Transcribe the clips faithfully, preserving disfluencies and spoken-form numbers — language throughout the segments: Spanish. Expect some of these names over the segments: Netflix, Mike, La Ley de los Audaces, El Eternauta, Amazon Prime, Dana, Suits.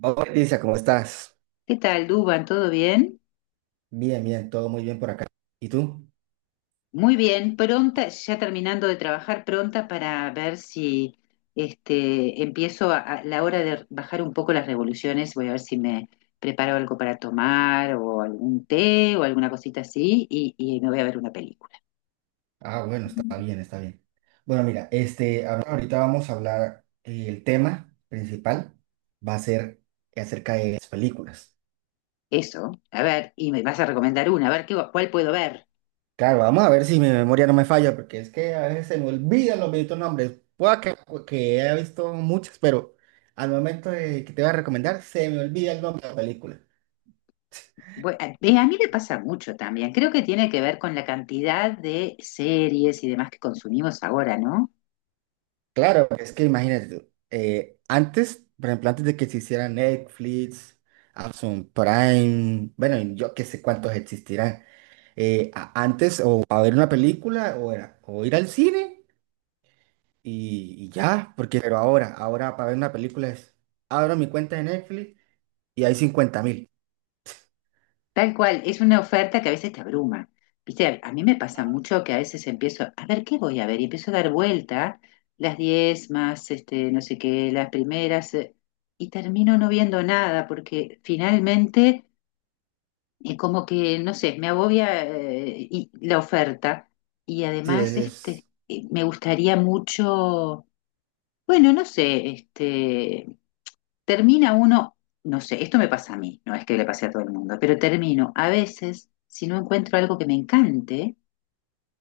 Hola, Lisa, ¿cómo estás? ¿Qué tal, Duban? ¿Todo bien? Bien, bien, todo muy bien por acá. ¿Y tú? Muy bien, pronta, ya terminando de trabajar, pronta para ver si este, empiezo a, a la hora de bajar un poco las revoluciones. Voy a ver si me preparo algo para tomar o algún té o alguna cosita así y, y me voy a ver una película. Ah, bueno, está bien, está bien. Bueno, mira, este, ahor- ahorita vamos a hablar, eh, el tema principal va a ser acerca de las películas. Eso, a ver, y me vas a recomendar una, a ver qué, cuál puedo ver. Claro, vamos a ver si mi memoria no me falla, porque es que a veces se me olvidan los benditos nombres. Pueda que, que haya visto muchas, pero al momento de que te voy a recomendar, se me olvida el nombre de la película. Bu- a ve, a mí me pasa mucho también. Creo que tiene que ver con la cantidad de series y demás que consumimos ahora, ¿no? Claro, es que imagínate, tú, eh, antes, por ejemplo, antes de que se hiciera Netflix, Amazon Prime, bueno, y yo qué sé cuántos existirán, eh, a- antes o a ver una película o, era, o ir al cine y, y ya, porque, pero ahora, ahora para ver una película es, abro mi cuenta de Netflix y hay cincuenta mil. Tal cual, es una oferta que a veces te abruma. Viste, a mí me pasa mucho que a veces empiezo, a ver, ¿qué voy a ver? Y empiezo a dar vueltas, las diez más, este, no sé qué, las primeras, eh, y termino no viendo nada, porque finalmente, eh, como que, no sé, me agobia, eh, y- la oferta. Y Sí, es, además, este, es- eh, me gustaría mucho, bueno, no sé, este, Termina uno, no sé, esto me pasa a mí, no es que le pase a todo el mundo, pero termino a veces, si no encuentro algo que me encante,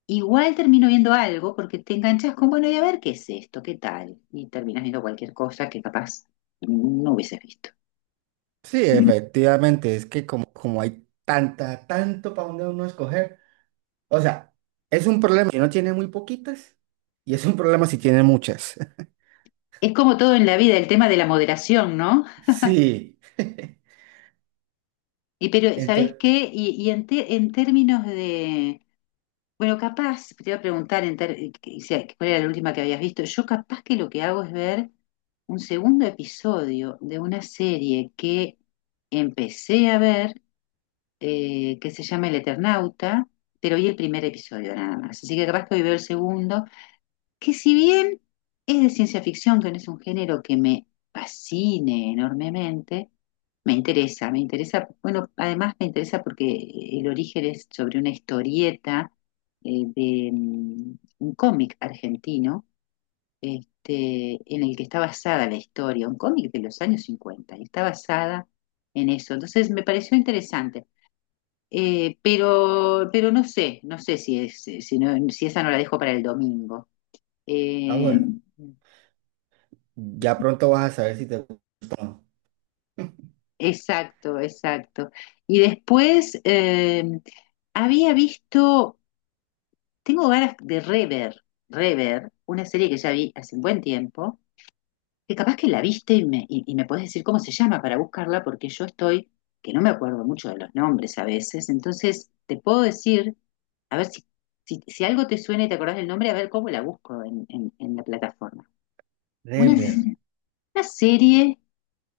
igual termino viendo algo porque te enganchas con, bueno, y a ver qué es esto, qué tal, y terminas viendo cualquier cosa que capaz no hubieses visto. sí, efectivamente, es que como, como hay tanta, tanto para donde uno escoger. O sea, es un problema si no tiene muy poquitas y es un problema si tiene muchas. Es como todo en la vida, el tema de la moderación, ¿no? Sí. Y pero, ¿sabes Entonces, qué? Y, y en, te- en términos de, bueno, capaz, te iba a preguntar en ter- eh, que- si- cuál era la última que habías visto. Yo capaz que lo que hago es ver un segundo episodio de una serie que empecé a ver, eh, que se llama El Eternauta, pero vi el primer episodio nada más. Así que capaz que hoy veo el segundo, que si bien es de ciencia ficción, que no es un género que me fascine enormemente, me interesa, me interesa, bueno, además me interesa porque el origen es sobre una historieta eh, de mm, un cómic argentino, este, en el que está basada la historia, un cómic de los años cincuenta y está basada en eso. Entonces me pareció interesante. Eh, pero, pero no sé, no sé si es, si no- si esa no la dejo para el domingo. ah, Eh, bueno, ya pronto vas a saber si te gusta o no. Exacto, exacto. Y después eh, había visto, tengo ganas de rever, rever, una serie que ya vi hace un buen tiempo, que capaz que la viste y me, y, y me podés decir cómo se llama para buscarla, porque yo estoy, que no me acuerdo mucho de los nombres a veces, entonces te puedo decir, a ver si, si, si algo te suena y te acordás del nombre, a ver cómo la busco en, en- en la plataforma. Una, Reverb. una serie,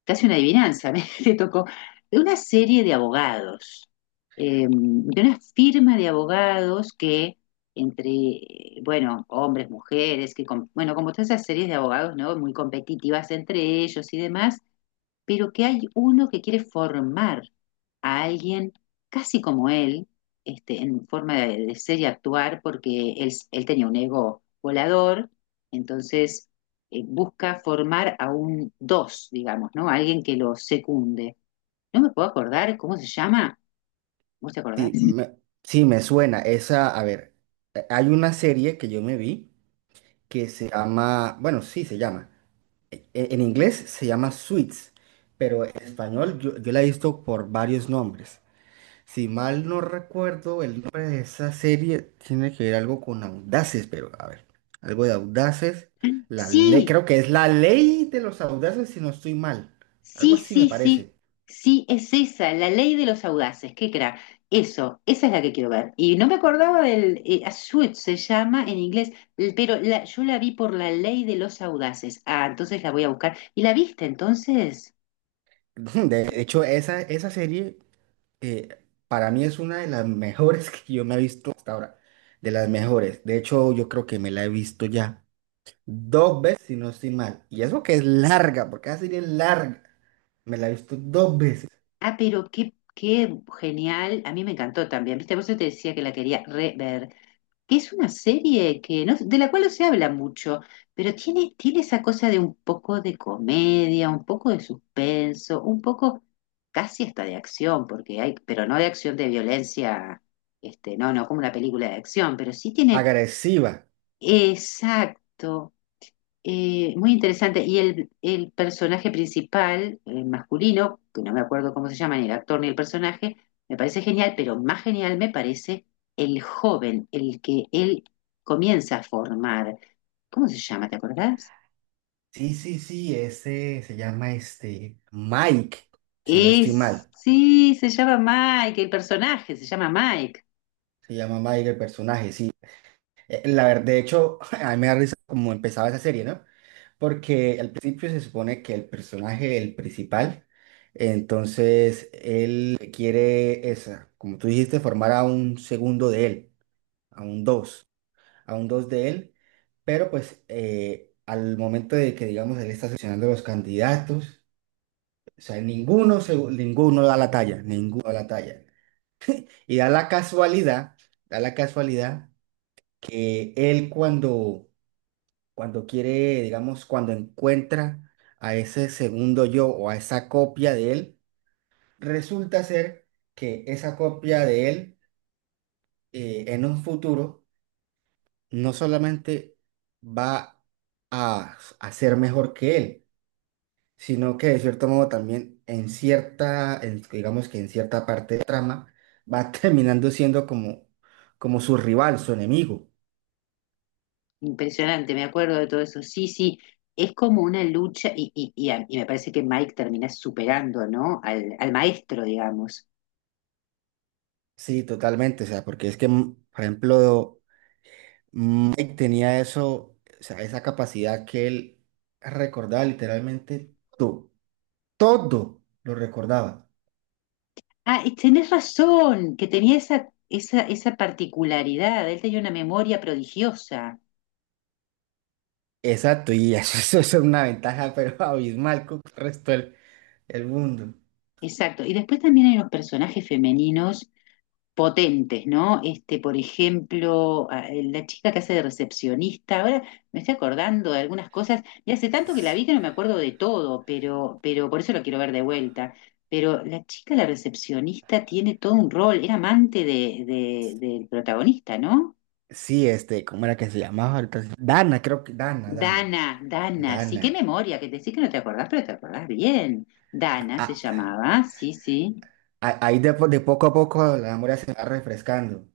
casi una adivinanza, me le tocó, de una serie de abogados, eh, de una firma de abogados que entre, eh, bueno, hombres, mujeres, que, com- bueno, como todas esas series de abogados, ¿no? Muy competitivas entre ellos y demás, pero que hay uno que quiere formar a alguien casi como él, este, en forma de, de ser y actuar, porque él, él tenía un ego volador, entonces eh, busca formar a un dos, digamos, ¿no? Alguien que lo secunde. No me puedo acordar cómo se llama. ¿Vos te acordás? Sí, me, sí, me suena. Esa, a ver, eh, hay una serie que yo me vi que se llama, bueno, sí, se llama. e- e- En inglés se llama Suits, pero en español yo, yo la he visto por varios nombres. Si mal no recuerdo, el nombre de esa serie tiene que ver algo con audaces, pero a ver, algo de audaces. La ley, Sí, creo que es la ley de los audaces, si no estoy mal. Algo sí, así me sí, sí, parece. sí, es esa, la ley de los audaces, qué crack. Eso, esa es la que quiero ver. Y no me acordaba del, eh, A Suit se llama en inglés, l- pero la- yo la vi por la ley de los audaces. Ah, entonces la voy a buscar. ¿Y la viste entonces? De hecho, esa, esa serie eh, para mí es una de las mejores que yo me he visto hasta ahora. De las mejores. De hecho, yo creo que me la he visto ya dos veces, si no estoy mal. Y eso que es larga, porque esa serie es larga. Me la he visto dos veces. Ah, pero qué, qué genial, a mí me encantó también, ¿viste? Por eso te decía que la quería rever, que es una serie que no, de la cual no se habla mucho, pero tiene, tiene esa cosa de un poco de comedia, un poco de suspenso, un poco casi hasta de acción, porque hay, pero no de acción de violencia, este, no, no como una película de acción, pero sí tiene, Agresiva. exacto, eh, muy interesante. Y el, el personaje principal, el masculino, que no me acuerdo cómo se llama, ni el actor ni el personaje, me parece genial, pero más genial me parece el joven, el que él comienza a formar. ¿Cómo se llama? ¿Te acordás? Sí, sí, sí, ese se llama este Mike, si no estoy Es, mal. sí, se llama Mike, el personaje se llama Mike. Se llama Mike el personaje, sí. Eh, la verdad, de hecho, a mí me da risa cómo empezaba esa serie, ¿no? Porque al principio se supone que el personaje, el principal, entonces él quiere esa, como tú dijiste, formar a un segundo de él, a un dos, a un dos de él, pero pues eh, al momento de que, digamos, él está seleccionando los candidatos. O sea, ninguno, se- ninguno da la talla, ninguno da la talla. Y da la casualidad, da la casualidad que él cuando, cuando quiere, digamos, cuando encuentra a ese segundo yo o a esa copia de él, resulta ser que esa copia de él eh, en un futuro no solamente va a, a ser mejor que él, sino que de cierto modo también en cierta, en- digamos que en cierta parte de trama, va terminando siendo como, como su rival, su enemigo. Impresionante, me acuerdo de todo eso. Sí, sí, es como una lucha y, y- y a- y me parece que Mike termina superando, ¿no? Al, al maestro, digamos. Sí, totalmente, o sea, porque es que, mm, por ejemplo, Mike tenía eso, o sea, esa capacidad que él recordaba literalmente todo, todo lo recordaba. Ah, y tenés razón, que tenía esa, esa, esa particularidad, él tenía una memoria prodigiosa, Exacto, y eso, eso es una ventaja, pero abismal con el resto del, el mundo. exacto. Y después también hay unos personajes femeninos potentes, ¿no? Este, por ejemplo, a- eh, la chica que hace de recepcionista. Ahora me estoy acordando de algunas cosas, y hace tanto que la Es- vi que no me acuerdo de todo, pero, pero por eso lo quiero ver de vuelta. Pero la chica, la recepcionista, tiene todo un rol, era amante de, de- del protagonista, ¿no? sí, este, ¿cómo era que se llamaba? Ahorita sí. Dana, creo que, Dana, Dana. Dana, Dana, sí, qué Dana. memoria, que decís que no te acordás, pero te acordás bien. Dana se A- llamaba, sí, sí. a- ahí de, po- de poco a poco la memoria se va refrescando.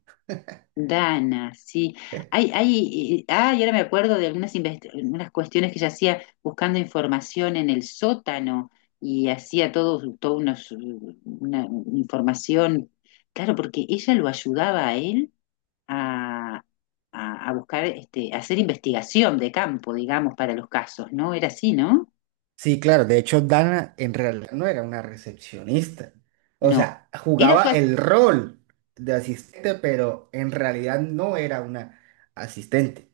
Dana, sí. ¿Eh? Ay, ay, ah, y ahora me acuerdo de algunas invest- algunas cuestiones que ella hacía buscando información en el sótano, y hacía todo, todo unos- una información. Claro, porque ella lo ayudaba a él a, a, a buscar, este, a hacer investigación de campo, digamos, para los casos, ¿no? Era así, ¿no? Sí, claro, de hecho Dana en realidad no era una recepcionista. O No. sea, Era jugaba su, el rol de asistente, pero en realidad no era una asistente.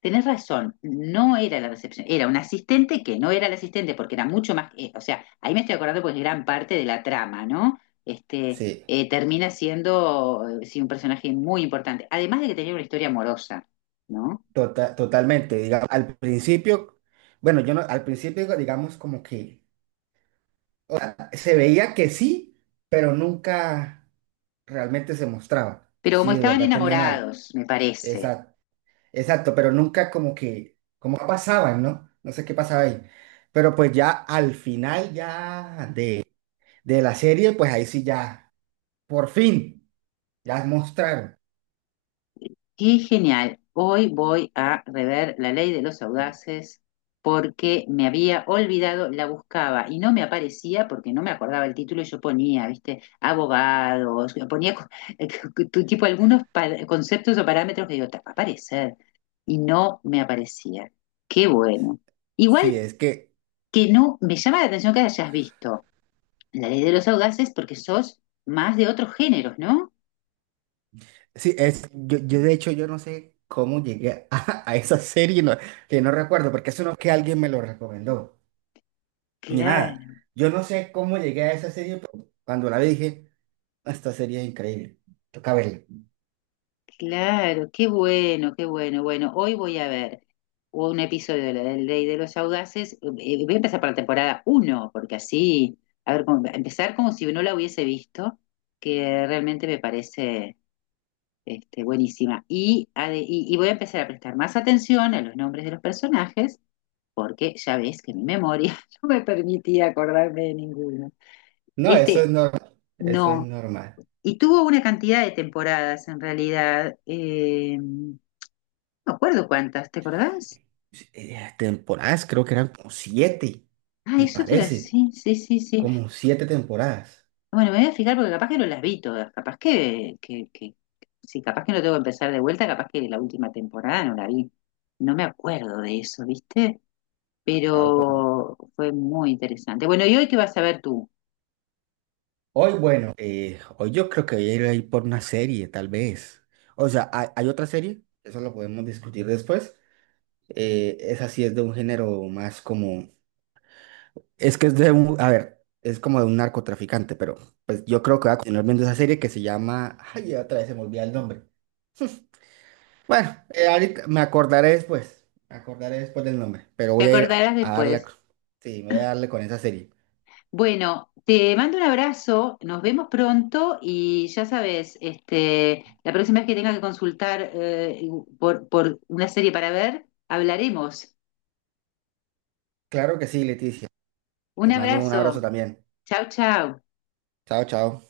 Tenés razón, no era la recepción, era un asistente que no era el asistente porque era mucho más, eh, o sea, ahí me estoy acordando pues gran parte de la trama, ¿no? Este, Sí, eh, termina siendo, eh, sí, un personaje muy importante, además de que tenía una historia amorosa, ¿no? tota- totalmente. Digamos, al principio, bueno, yo no, al principio digamos como que o sea, se veía que sí, pero nunca realmente se mostraba que Pero como sí, de estaban verdad tenían algo. enamorados, me parece. Exacto. Exacto, pero nunca como que, como pasaban, ¿no? No sé qué pasaba ahí. Pero pues ya al final ya de, de la serie, pues ahí sí ya, por fin, ya mostraron. Qué genial. Hoy voy a rever La Ley de los Audaces porque me había olvidado, la buscaba y no me aparecía porque no me acordaba el título, y yo ponía, viste, abogados, ponía co- tu- tipo algunos pa- conceptos o parámetros, que digo: "Ta, va a aparecer", y no me aparecía. Qué bueno. Sí, Igual es que, que no, me llama la atención que hayas visto La Ley de los Audaces porque sos más de otros géneros, ¿no? sí, es, yo, yo de hecho yo no sé cómo llegué a, a esa serie, no- que no recuerdo, porque eso no es que alguien me lo recomendó, ni nada. Claro. Yo no sé cómo llegué a esa serie, pero cuando la vi dije, "Ah, esta serie es increíble, toca verla. Claro, qué bueno, qué bueno. Bueno, hoy voy a ver un episodio de la Ley de los Audaces. Eh, eh, Voy a empezar por la temporada uno, porque así, a ver, como- empezar como si no la hubiese visto, que realmente me parece este, buenísima. Y, a de- y, y voy a empezar a prestar más atención a los nombres de los personajes, porque ya ves que mi memoria no me permitía acordarme de ninguno. No, eso Este, es normal, eso es no. normal. Y tuvo una cantidad de temporadas en realidad. Eh, No me acuerdo cuántas, ¿te acordás? Sí, eh, temporadas, creo que eran como siete, Ah, me eso te iba a parece, decir, sí, sí, sí, sí. como siete temporadas. Bueno, me voy a fijar porque capaz que no las vi todas, capaz que, que, que, sí, capaz que no tengo que empezar de vuelta, capaz que la última temporada no la vi. No me acuerdo de eso, ¿viste? Ah, bueno. Pero fue muy interesante. Bueno, ¿y hoy qué vas a ver tú? Hoy, bueno, eh, hoy yo creo que voy a ir ahí por una serie, tal vez. O sea, hay, hay otra serie, eso lo podemos discutir después. Eh, esa sí es de un género más como... Es que es de un... A ver, es como de un narcotraficante, pero pues yo creo que voy a continuar viendo esa serie que se llama... Ay, otra vez se me olvida el nombre. Bueno, eh, ahorita me acordaré después. Me acordaré después del nombre. Pero Te voy a ir acordarás a darle. después. Sí, voy a darle con esa serie. Bueno, te mando un abrazo, nos vemos pronto y ya sabes, este, la próxima vez que tengas que consultar eh, por, por una serie para ver, hablaremos. Claro que sí, Leticia. Un Te mando un abrazo abrazo. también. Chau, chau. Chao, chao.